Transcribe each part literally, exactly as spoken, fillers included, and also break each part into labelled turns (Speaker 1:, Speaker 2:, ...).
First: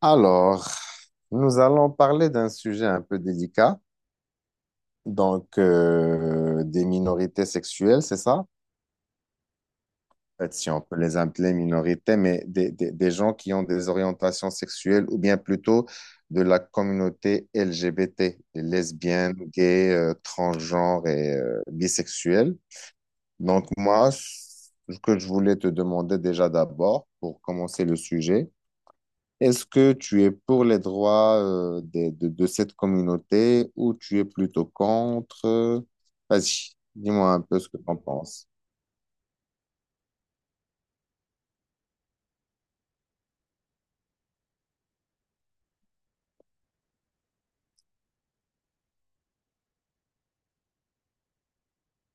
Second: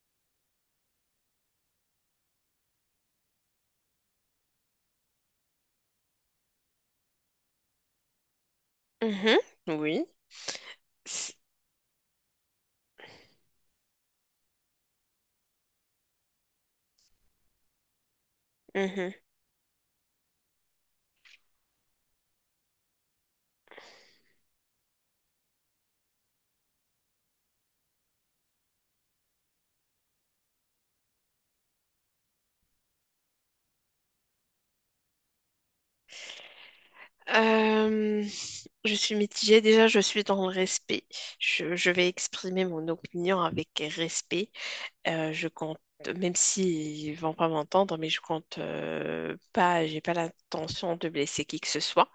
Speaker 1: Alors, nous allons parler d'un sujet un peu délicat, donc euh, des minorités sexuelles, c'est ça?
Speaker 2: Mhm, oui.
Speaker 1: En fait, si on peut les appeler minorités, mais des, des- des gens qui ont des orientations sexuelles ou bien plutôt de la communauté L G B T, les
Speaker 2: Mhm.
Speaker 1: lesbiennes, gays, euh, transgenres et euh, bisexuels. Donc moi, ce que je voulais te demander déjà d'abord, pour commencer le sujet, est-ce que tu es pour les droits euh, des- de, de cette communauté ou tu es plutôt contre? Vas-y, dis-moi un peu ce que tu en
Speaker 2: Euh,
Speaker 1: penses.
Speaker 2: je suis mitigée. Déjà, je suis dans le respect. Je, je vais exprimer mon opinion avec respect. Euh, je compte, même s'ils vont pas m'entendre, mais je compte euh, pas, j'ai pas l'intention de blesser qui que ce soit.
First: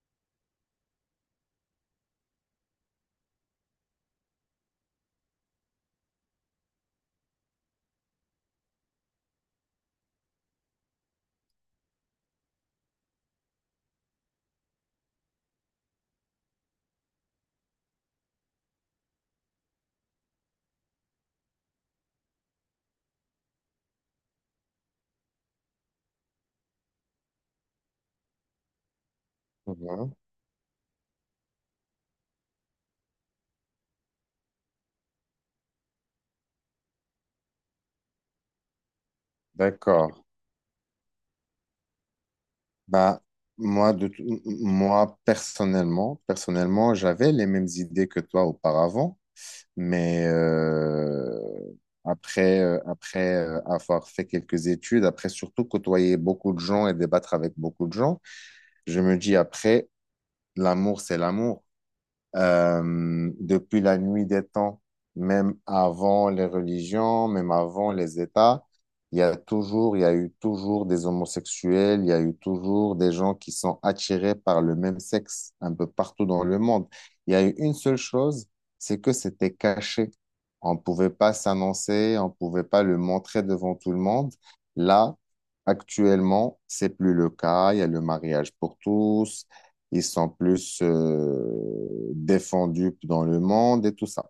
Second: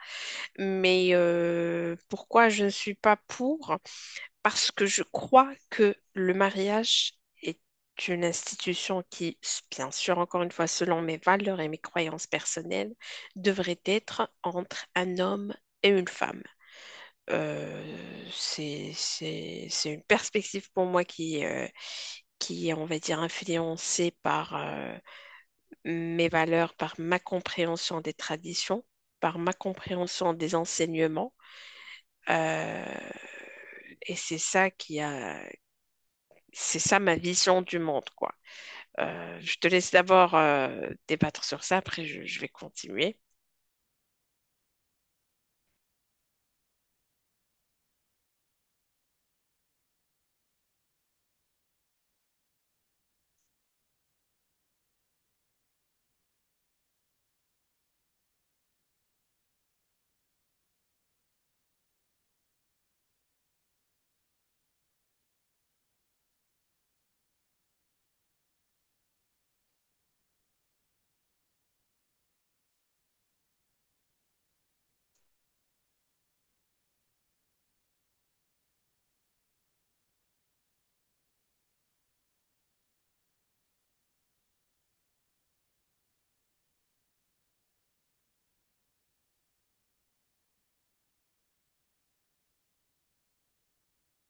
Speaker 2: Mais euh, pourquoi je ne suis pas pour? Parce que je crois que le mariage est une institution qui, bien sûr, encore une fois, selon mes valeurs et mes croyances personnelles, devrait être entre un homme et une femme. Euh, c'est, c'est, c'est une perspective pour moi qui, euh, qui est, on va dire, influencée par euh, mes valeurs, par ma compréhension des traditions, par ma
Speaker 1: Mhm.
Speaker 2: compréhension des enseignements. Euh, et c'est ça qui a, c'est ça ma vision du monde, quoi. Euh, je te laisse
Speaker 1: D'accord.
Speaker 2: d'abord euh, débattre sur ça, après je, je vais continuer.
Speaker 1: Bah, moi, de, tout- m- m- moi, personnellement, personnellement, j'avais les mêmes idées que toi auparavant, mais euh, après, euh, après euh, avoir fait quelques études, après surtout côtoyer beaucoup de gens et débattre avec beaucoup de gens, je me dis après, l'amour, c'est l'amour. Euh, depuis la nuit des temps, même avant les religions, même avant les États, il y a toujours, il y a eu toujours des homosexuels, il y a eu toujours des gens qui sont attirés par le même sexe un peu partout dans le monde. Il y a eu une seule chose, c'est que c'était caché. On ne pouvait pas s'annoncer, on ne pouvait pas le montrer devant tout le monde. Là, actuellement, c'est plus le cas. Il y a le mariage pour tous, ils sont plus euh, défendus dans le monde et tout ça.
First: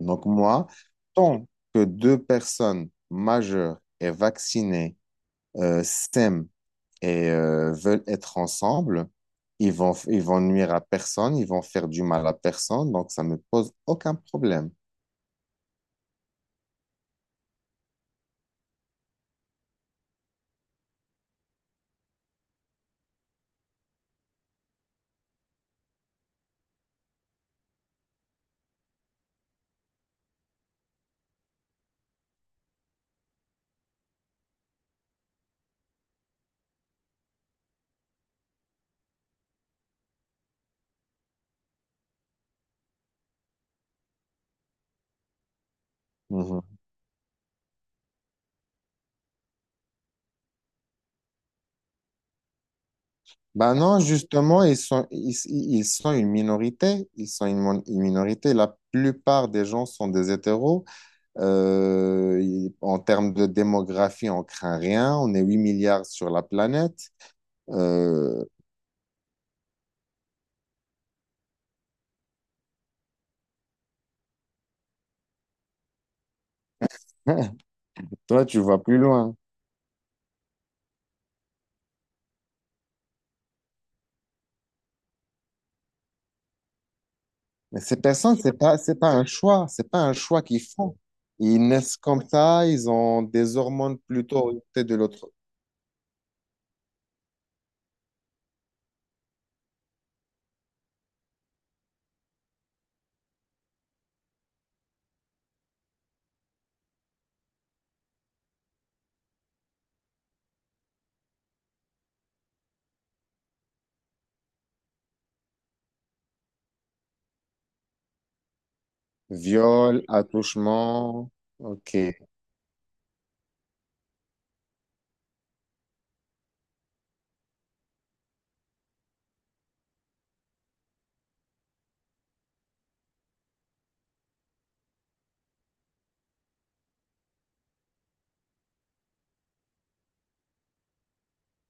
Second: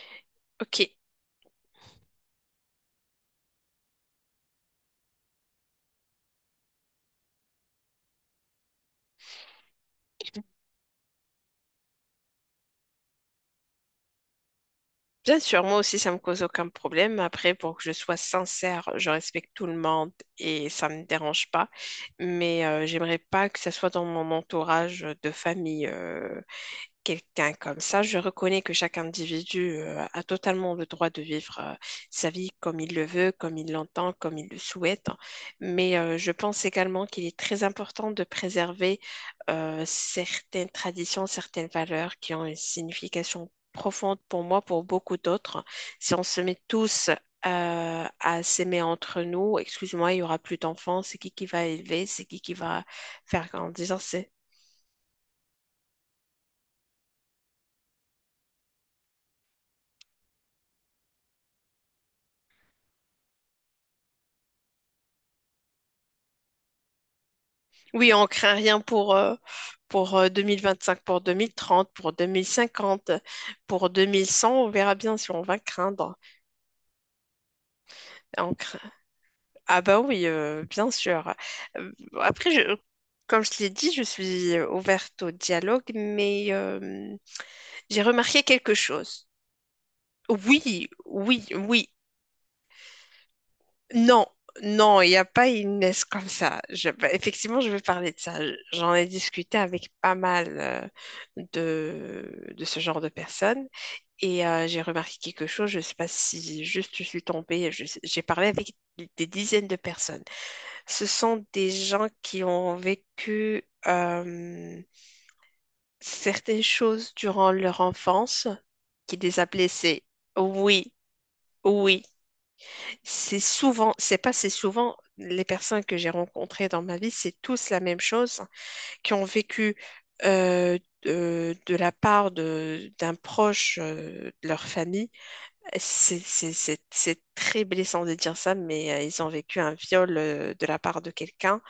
Speaker 1: Donc moi,
Speaker 2: Ok,
Speaker 1: tant que deux personnes majeures et vaccinées euh, s'aiment et euh, veulent être ensemble, ils vont, ils vont nuire à personne, ils vont faire du mal à personne, donc ça me pose aucun problème.
Speaker 2: bien sûr, moi aussi ça me cause aucun problème. Après, pour que je sois sincère, je respecte tout le monde et ça ne me dérange pas. Mais euh, j'aimerais pas que ça soit dans mon entourage de famille. Euh, quelqu'un comme ça. Je reconnais que chaque individu euh, a totalement le droit de vivre euh, sa vie comme il le veut, comme il l'entend, comme il le souhaite. Mais euh, je pense également qu'il est très important de préserver euh, certaines traditions, certaines valeurs qui ont une signification profonde pour moi, pour beaucoup d'autres. Si on se met
Speaker 1: Mhm.
Speaker 2: tous euh, à s'aimer entre nous, excuse-moi, il y aura plus d'enfants, c'est qui qui va élever, c'est qui qui va faire
Speaker 1: Ben non,
Speaker 2: grandir, c'est
Speaker 1: justement, ils sont, ils, ils sont une minorité. Ils sont une, mon- Une minorité. La plupart des gens sont des hétéros. Euh, il- en termes de démographie, on craint rien. On est huit milliards sur la planète.
Speaker 2: Oui, on
Speaker 1: Euh,
Speaker 2: craint rien pour, euh, pour euh, deux mille vingt-cinq, pour deux mille trente, pour deux mille cinquante, pour deux mille cent. On verra bien si on va craindre.
Speaker 1: Toi,
Speaker 2: On
Speaker 1: tu
Speaker 2: cra-
Speaker 1: vas plus loin.
Speaker 2: Ah bah oui, euh, bien sûr. Euh, Après, je- Comme je l'ai dit, je suis euh, ouverte au dialogue, mais euh,
Speaker 1: Mais ces
Speaker 2: j'ai
Speaker 1: personnes,
Speaker 2: remarqué
Speaker 1: c'est
Speaker 2: quelque
Speaker 1: pas, c'est pas un
Speaker 2: chose.
Speaker 1: choix. C'est pas un choix qu'ils
Speaker 2: Oui,
Speaker 1: font.
Speaker 2: oui,
Speaker 1: Ils
Speaker 2: oui.
Speaker 1: naissent comme ça. Ils ont des hormones
Speaker 2: Non,
Speaker 1: plutôt orientées de
Speaker 2: non, il n'y a
Speaker 1: l'autre.
Speaker 2: pas une Inès comme ça. Je- bah, effectivement, je vais parler de ça. J'en ai discuté avec pas mal euh, de, de ce genre de personnes et euh, j'ai remarqué quelque chose. Je ne sais pas si juste je suis tombée. je sais- J'ai parlé avec des dizaines de personnes. Ce sont des gens qui ont vécu euh, certaines choses durant leur enfance qui les a blessés.
Speaker 1: Viol,
Speaker 2: Oui,
Speaker 1: attouchement.
Speaker 2: oui.
Speaker 1: OK.
Speaker 2: C'est souvent, c'est pas c'est souvent, les personnes que j'ai rencontrées dans ma vie, c'est tous la même chose, hein, qui ont vécu euh, de, de la part de d'un proche euh, de leur famille. C'est c'est- c'est- c'est très blessant de dire ça, mais euh, ils ont vécu un viol euh, de la part de quelqu'un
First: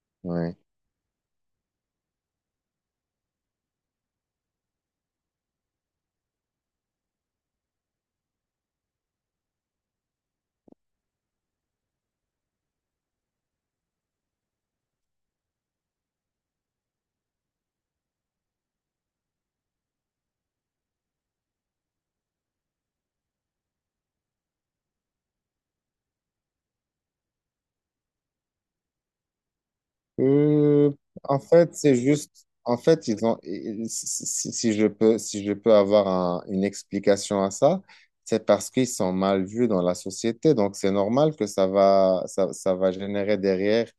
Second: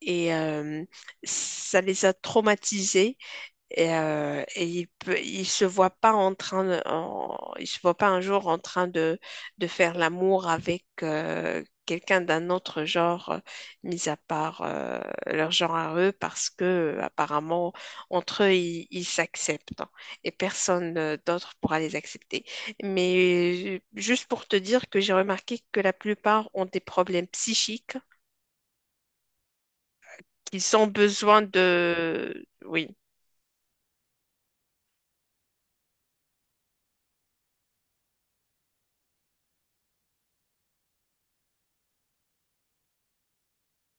Speaker 2: et
Speaker 1: Ouais.
Speaker 2: euh, ça les a traumatisés. Et, euh, et il peut, il se voit pas en train de, en- il se voit pas un jour en train de, de faire l'amour avec euh, quelqu'un d'un autre genre, euh, mis à part euh, leur genre à eux, parce que euh, apparemment entre eux ils ils s'acceptent, hein, et personne euh, d'autre pourra les accepter. Mais euh, juste pour te dire que j'ai remarqué que la plupart ont des problèmes psychiques, qu'ils ont
Speaker 1: Euh, En
Speaker 2: besoin
Speaker 1: fait, c'est
Speaker 2: de,
Speaker 1: juste, en
Speaker 2: oui,
Speaker 1: fait, ils ont, ils- si, si- si si je peux, si je peux avoir un- une explication à ça, c'est parce qu'ils sont mal vus dans la société. Donc, c'est normal que ça va, ça, ça va générer derrière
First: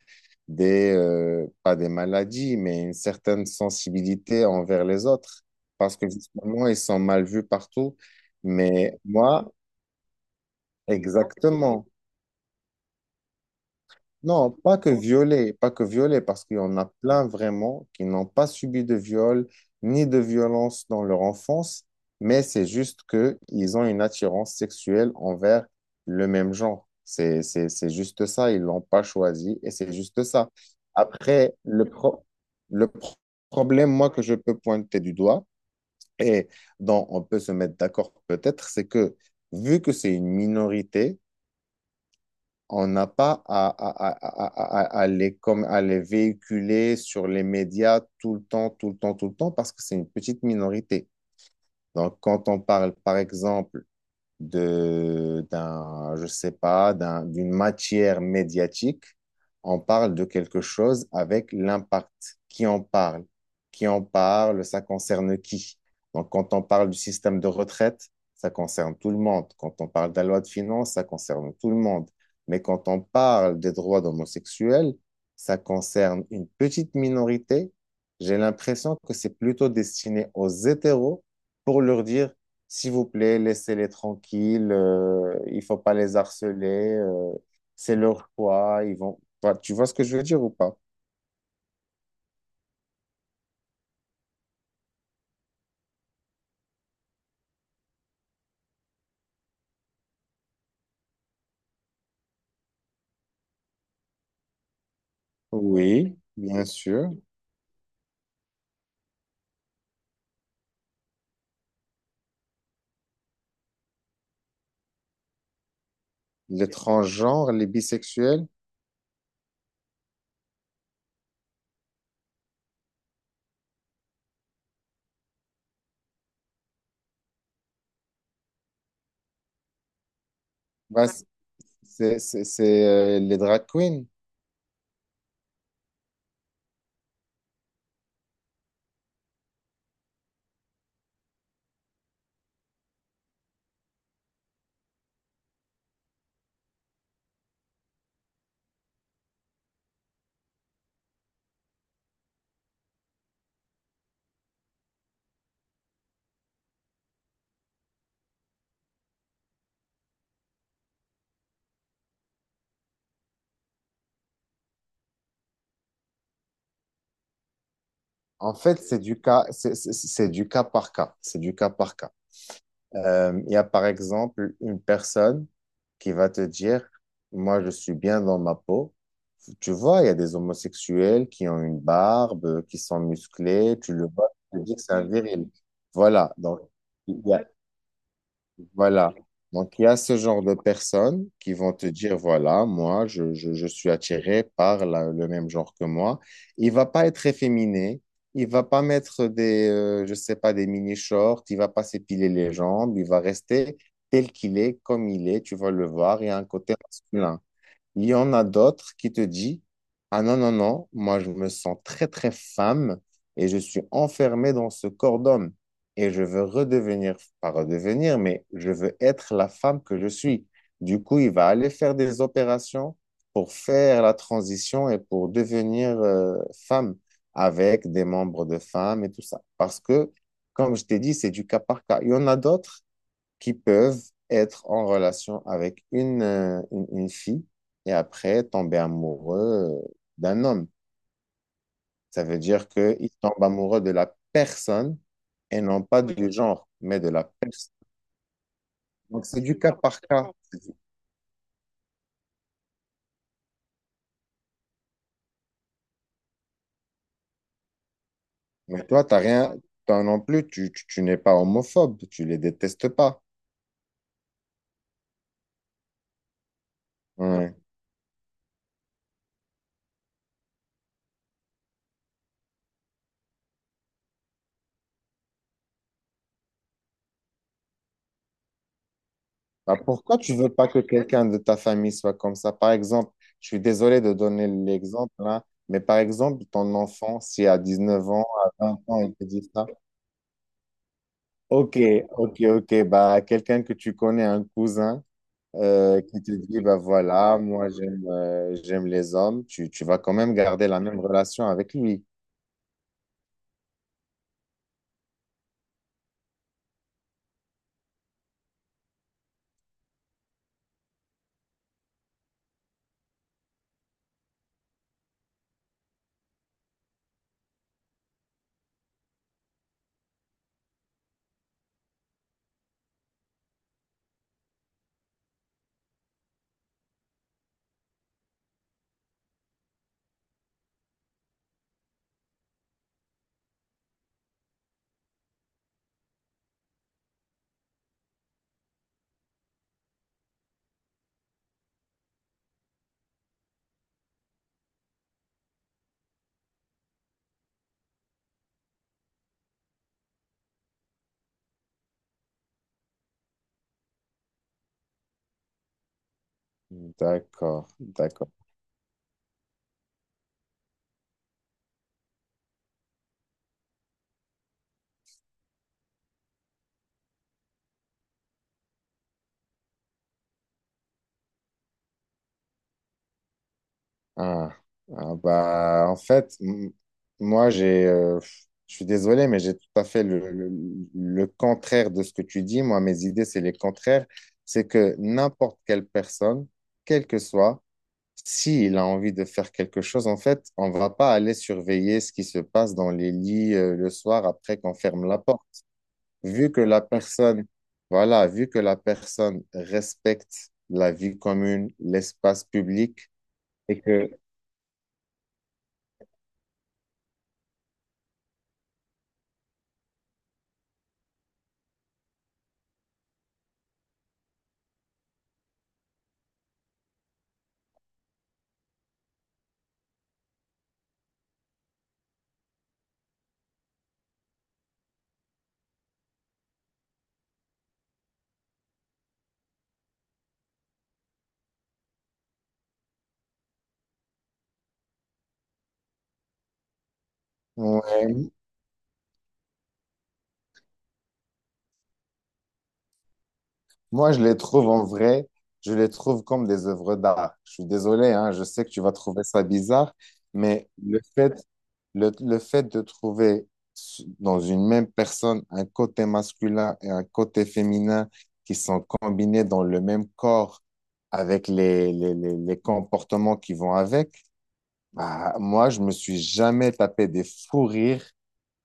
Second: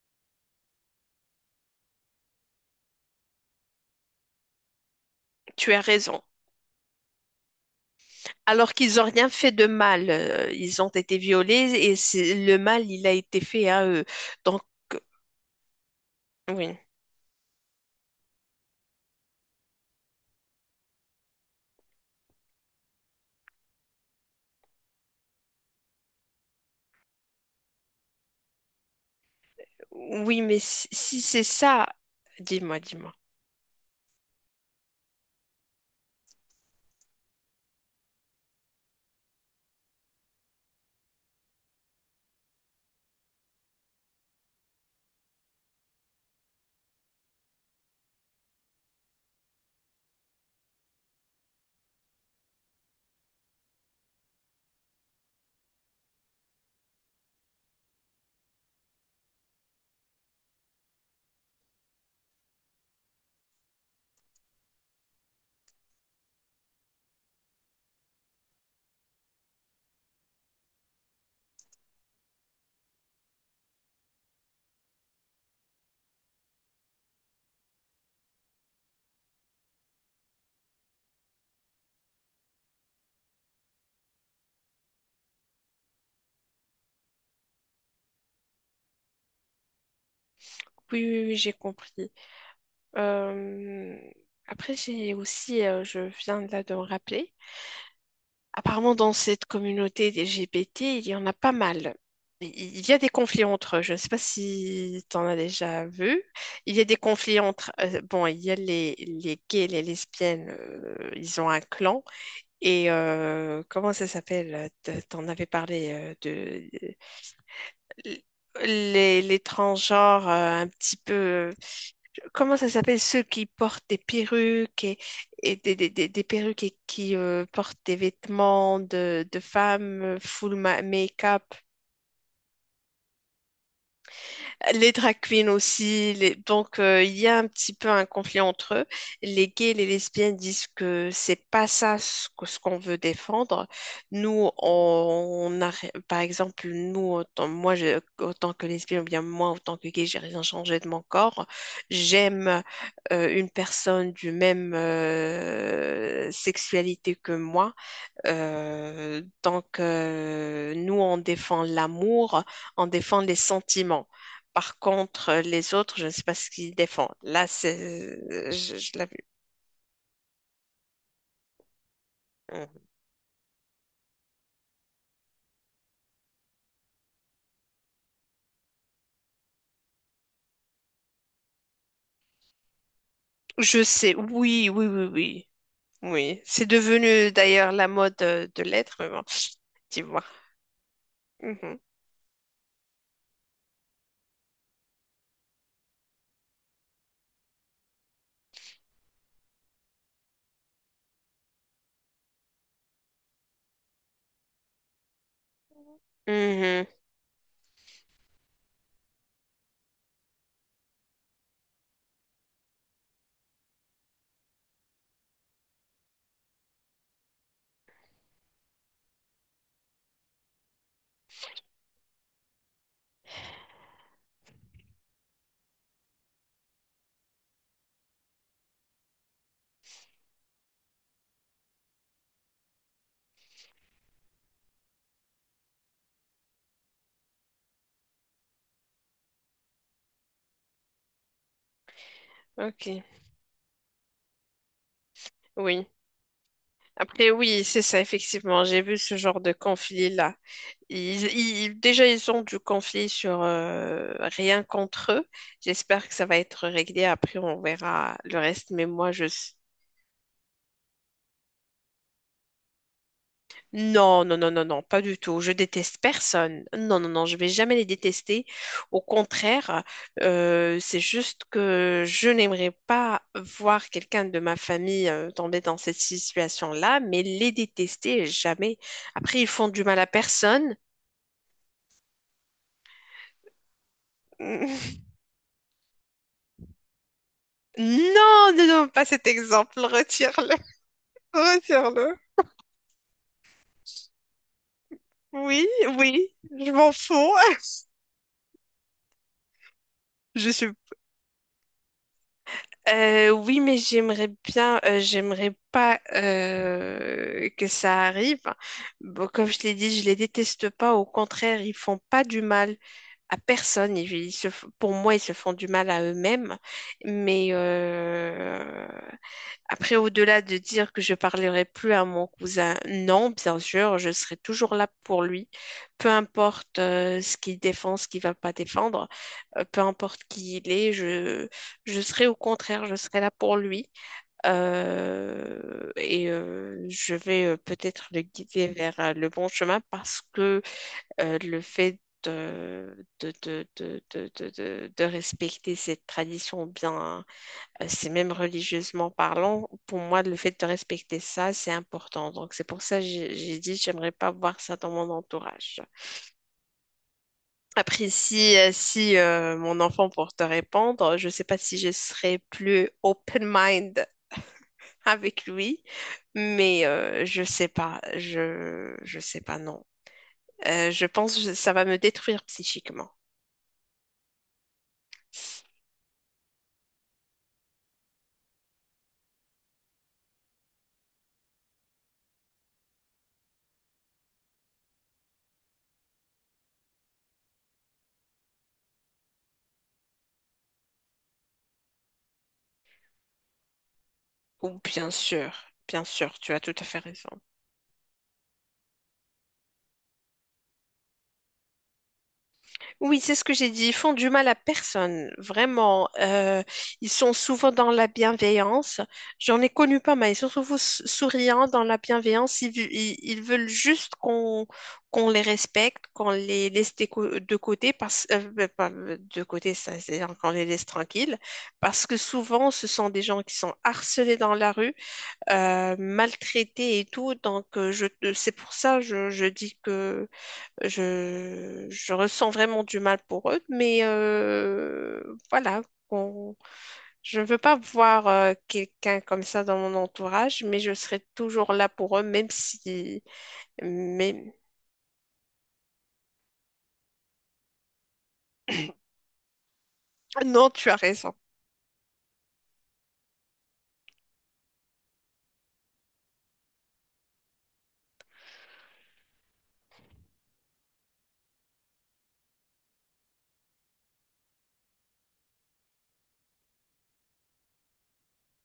Speaker 1: des, euh, pas des maladies, mais une certaine sensibilité envers les autres.
Speaker 2: tu as
Speaker 1: Parce que
Speaker 2: raison.
Speaker 1: justement, ils sont mal vus partout.
Speaker 2: Alors qu'ils
Speaker 1: Mais
Speaker 2: n'ont rien fait
Speaker 1: moi,
Speaker 2: de mal, euh, ils ont été violés
Speaker 1: exactement.
Speaker 2: et c'est- le mal, il a été fait à eux.
Speaker 1: Non,
Speaker 2: Donc,
Speaker 1: pas que
Speaker 2: euh,
Speaker 1: violer, pas que violer, parce qu'il y
Speaker 2: oui,
Speaker 1: en a plein vraiment qui n'ont pas subi de viol ni de violence dans leur enfance, mais c'est juste que ils ont une attirance sexuelle envers le même genre. C'est, c'est, c'est juste ça, ils l'ont pas choisi et c'est juste
Speaker 2: oui,
Speaker 1: ça.
Speaker 2: mais si, si c'est
Speaker 1: Après, le
Speaker 2: ça,
Speaker 1: pro-
Speaker 2: dis-moi,
Speaker 1: le
Speaker 2: dis-moi.
Speaker 1: pro- problème, moi, que je peux pointer du doigt et dont on peut se mettre d'accord peut-être, c'est que vu que c'est une minorité, on n'a pas à, à- à- à- à- les, comme, à les véhiculer sur les médias tout le temps, tout le temps, tout le temps, parce que c'est une petite minorité. Donc, quand on parle, par exemple, de, d'un, je sais pas, d'un, d'une matière médiatique, on parle de quelque chose avec l'impact. Qui en parle? Qui en parle? Ça concerne qui? Donc, quand on parle du système de retraite, ça concerne tout le monde. Quand on parle de la loi de finances, ça concerne tout le monde. Mais quand on parle des droits d'homosexuels, ça concerne une petite minorité. J'ai l'impression que c'est plutôt destiné aux hétéros pour leur dire s'il vous plaît, laissez-les tranquilles. Euh, il faut pas les harceler. Euh, c'est leur choix. Ils vont. Enfin, tu vois ce que je veux dire ou pas?
Speaker 2: Oui, oui, oui, j'ai compris. Euh, après, j'ai aussi, euh, je viens là de me rappeler. Apparemment, dans cette communauté des L G B T, il y en a pas mal. Il il y a des conflits entre eux. Je ne sais pas si tu en as déjà
Speaker 1: Oui,
Speaker 2: vu.
Speaker 1: bien
Speaker 2: Il y a des
Speaker 1: sûr.
Speaker 2: conflits entre… euh, bon, il y a les, les gays, les lesbiennes, euh, ils ont un clan. Et euh, comment ça s'appelle? T- T'en avais parlé euh, de
Speaker 1: Les transgenres, les
Speaker 2: l-
Speaker 1: bisexuels,
Speaker 2: les, les transgenres euh, un petit peu. euh, Comment ça s'appelle? Ceux qui portent des perruques et, et des, des, des, des perruques et qui euh, portent des vêtements de, de femmes, euh, full ma-
Speaker 1: bah, c-
Speaker 2: make-up.
Speaker 1: c'est c'est- c'est, euh, les drag queens.
Speaker 2: Les drag queens aussi. les- Donc, euh, il y a un petit peu un conflit entre eux. Les gays et les lesbiennes disent que c'est pas ça ce que- ce qu'on veut défendre. Nous, on on a, ré- par exemple, nous, autant- moi, je- autant que lesbienne, ou bien moi, autant que gay, j'ai rien changé de mon corps. J'aime euh, une personne du même euh, sexualité que moi. Euh, donc, euh, nous, on défend l'amour, on défend les sentiments. Par contre, euh, les autres, je ne sais pas ce qu'ils défendent. Là, c'est,
Speaker 1: En fait,
Speaker 2: je, je
Speaker 1: c'est
Speaker 2: l'ai vu.
Speaker 1: du cas, c'est c'est- c'est du cas par cas. C'est du cas par cas.
Speaker 2: Hum.
Speaker 1: Euh, il y a par exemple une personne qui va te dire, moi je suis bien dans ma peau. Tu vois, il y a des homosexuels qui ont une barbe, qui sont musclés,
Speaker 2: Je
Speaker 1: tu le
Speaker 2: sais,
Speaker 1: vois, tu te
Speaker 2: oui,
Speaker 1: dis que
Speaker 2: oui,
Speaker 1: c'est un
Speaker 2: oui, oui,
Speaker 1: viril. Voilà,
Speaker 2: oui.
Speaker 1: donc
Speaker 2: C'est
Speaker 1: il
Speaker 2: devenu
Speaker 1: y a,
Speaker 2: d'ailleurs la mode euh, de l'être, mais
Speaker 1: voilà.
Speaker 2: bon,
Speaker 1: Donc, il y a
Speaker 2: tu
Speaker 1: ce
Speaker 2: vois.
Speaker 1: genre de personnes qui vont
Speaker 2: Mhm.
Speaker 1: te dire, voilà, moi, je, je- je suis attiré par la- le même genre que moi. Il va pas être efféminé. Il va pas mettre des, euh, je sais pas, des mini-shorts. Il va pas s'épiler les jambes. Il va rester tel qu'il est, comme il est. Tu vas le voir. Il y a un côté
Speaker 2: Mhm.
Speaker 1: masculin. Il y en a d'autres qui te disent, ah non, non, non, moi je me sens très, très femme et je suis enfermée dans ce corps d'homme et je veux redevenir, pas redevenir, mais je veux être la femme que je suis. Du coup, il va aller faire des opérations pour faire la transition et pour devenir euh, femme avec des membres de femme et tout ça. Parce que, comme je t'ai dit, c'est du cas par cas. Il y en a d'autres qui peuvent être en relation avec une, euh, une, une fille et après tomber amoureux euh, d'un homme. Ça veut dire
Speaker 2: Ok,
Speaker 1: qu'ils tombent amoureux de la personne et non
Speaker 2: oui.
Speaker 1: pas oui, du genre, mais de la
Speaker 2: Après, oui,
Speaker 1: personne.
Speaker 2: c'est ça, effectivement. J'ai vu ce
Speaker 1: Donc c'est
Speaker 2: genre de
Speaker 1: du cas par cas.
Speaker 2: conflit-là. Ils, ils- déjà, ils ont du conflit sur euh, rien contre eux. J'espère que ça va être réglé. Après, on verra le reste. Mais
Speaker 1: Mais toi,
Speaker 2: moi,
Speaker 1: t'as
Speaker 2: je...
Speaker 1: rien,
Speaker 2: s-
Speaker 1: toi non plus, tu, tu, tu n'es pas homophobe, tu les détestes pas.
Speaker 2: Non, non, non, non, non, pas du tout. Je déteste personne. Non, non, non, je vais
Speaker 1: Ouais.
Speaker 2: jamais les détester. Au contraire, euh, c'est juste que je n'aimerais pas voir quelqu'un de ma famille euh, tomber dans cette situation-là, mais les détester jamais. Après, ils font
Speaker 1: Bah,
Speaker 2: du mal à
Speaker 1: pourquoi tu veux pas
Speaker 2: personne.
Speaker 1: que quelqu'un de ta famille soit comme ça? Par exemple, je suis désolé de donner
Speaker 2: Non,
Speaker 1: l'exemple là, mais par exemple, ton enfant, si à dix-neuf ans,
Speaker 2: non,
Speaker 1: à vingt
Speaker 2: non,
Speaker 1: ans,
Speaker 2: pas
Speaker 1: il te
Speaker 2: cet
Speaker 1: dit ça,
Speaker 2: exemple. Retire-le.
Speaker 1: ok,
Speaker 2: Retire-le.
Speaker 1: ok, ok, bah, quelqu'un que tu connais, un cousin,
Speaker 2: Oui,
Speaker 1: euh, qui te
Speaker 2: oui,
Speaker 1: dit,
Speaker 2: je
Speaker 1: bah
Speaker 2: m'en fous.
Speaker 1: voilà, moi j'aime euh, j'aime les hommes, tu, tu vas quand même
Speaker 2: Je suis.
Speaker 1: garder la même relation avec lui.
Speaker 2: Euh, oui, mais j'aimerais bien, euh, j'aimerais pas euh, que ça arrive. Bon, comme je l'ai dit, je les déteste pas. Au contraire, ils font pas du mal à personne. Ils, ils se f- pour moi, ils se font du mal à eux-mêmes. Mais euh, Après, au-delà de dire que je parlerai plus à mon cousin, non, bien sûr, je serai toujours là pour lui, peu importe euh, ce qu'il défend, ce qu'il va pas défendre, euh, peu importe qui il est, je, je serai au contraire, je serai là pour lui. Euh, et euh, je vais euh, peut-être le guider vers euh, le bon chemin parce que euh, le fait de, de, de, de, de, de, de- de respecter cette tradition bien. euh, C'est même religieusement parlant, pour moi, le fait de respecter ça, c'est important. Donc, c'est pour ça que j'ai j'ai dit, j'aimerais pas voir ça dans mon entourage.
Speaker 1: D'accord,
Speaker 2: Après,
Speaker 1: d'accord.
Speaker 2: si, euh, si euh, mon enfant, pour te répondre, je sais pas si je serais plus open-mind avec lui, mais euh, je sais pas, je, je sais pas, non. Euh, je pense que ça va me détruire psychiquement.
Speaker 1: Ah, ah, bah, en fait, m- moi, j'ai, euh, je suis désolé, mais j'ai tout à fait le, le- le contraire de ce que tu dis. Moi, mes idées, c'est les contraires. C'est que n'importe quelle personne, quel que soit, s'il a envie de faire quelque chose, en fait, on va pas aller surveiller ce qui se passe dans les lits, euh, le soir après qu'on
Speaker 2: Ou
Speaker 1: ferme
Speaker 2: bien
Speaker 1: la porte.
Speaker 2: sûr, bien sûr,
Speaker 1: Vu
Speaker 2: tu as
Speaker 1: que
Speaker 2: tout
Speaker 1: la
Speaker 2: à fait raison.
Speaker 1: personne, Voilà, vu que la personne respecte la vie commune, l'espace public,
Speaker 2: Oui, c'est ce que j'ai
Speaker 1: et
Speaker 2: dit. Ils
Speaker 1: que,
Speaker 2: font du mal à personne, vraiment. Euh, ils sont souvent dans la bienveillance. J'en ai connu pas mal. Ils sont souvent s- souriants dans la bienveillance. Ils, vu- ils- ils veulent juste qu'on qu'on les respecte, qu'on les laisse de, co- de côté, parce, euh, bah, pas de côté, ça, c'est-à-dire qu'on les laisse tranquilles, parce que souvent, ce sont des gens qui sont harcelés dans la rue, euh, maltraités et tout. Donc, euh, je, euh, c'est pour ça je, je dis que je, je ressens vraiment du mal pour eux, mais euh, voilà. qu'on- Je ne veux pas voir
Speaker 1: ouais.
Speaker 2: euh, quelqu'un comme ça dans mon entourage, mais je serai toujours là pour eux, même si…
Speaker 1: Moi, je les
Speaker 2: Mais…
Speaker 1: trouve en vrai, je les trouve comme des œuvres d'art. Je suis désolé, hein, je sais que tu vas trouver ça bizarre,
Speaker 2: Ah non,
Speaker 1: mais
Speaker 2: tu as
Speaker 1: le
Speaker 2: raison.
Speaker 1: fait, le, le fait de trouver su- dans une même personne un côté masculin et un côté féminin qui sont combinés dans le même corps avec les, les, les, les comportements qui vont avec, bah, moi, je me suis jamais tapé des fous rires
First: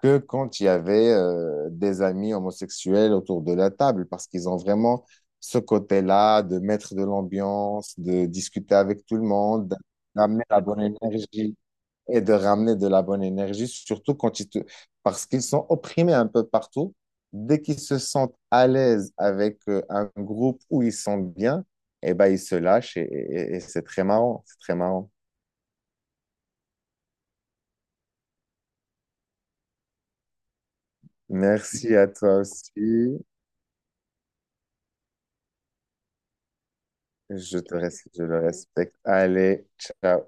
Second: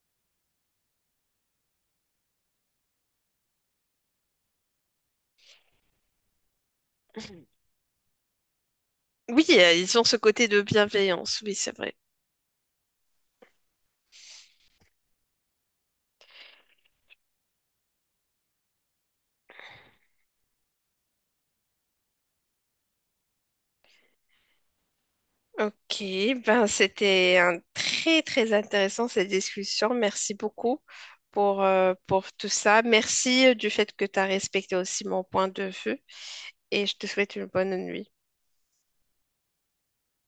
Speaker 1: que quand il y avait euh, des amis homosexuels autour de la table, parce qu'ils ont vraiment ce côté-là de mettre de l'ambiance, de discuter avec tout le
Speaker 2: Oui, euh,
Speaker 1: monde,
Speaker 2: ils ont ce
Speaker 1: d'amener
Speaker 2: côté de
Speaker 1: la bonne
Speaker 2: bienveillance, oui,
Speaker 1: énergie
Speaker 2: c'est vrai.
Speaker 1: et de ramener de la bonne énergie, surtout quand ils te... parce qu'ils sont opprimés un peu partout. Dès qu'ils se sentent à l'aise avec euh, un groupe où ils sont bien, eh ben, ils se lâchent et, et et c'est très marrant, c'est très marrant.
Speaker 2: Ok, ben c'était un très très intéressant cette discussion. Merci beaucoup pour, euh,
Speaker 1: Merci à
Speaker 2: pour
Speaker 1: toi
Speaker 2: tout ça.
Speaker 1: aussi.
Speaker 2: Merci euh, du fait que tu as respecté aussi mon point de vue et je te souhaite une
Speaker 1: Je
Speaker 2: bonne
Speaker 1: te, res-
Speaker 2: nuit.
Speaker 1: je le respecte. Allez, ciao.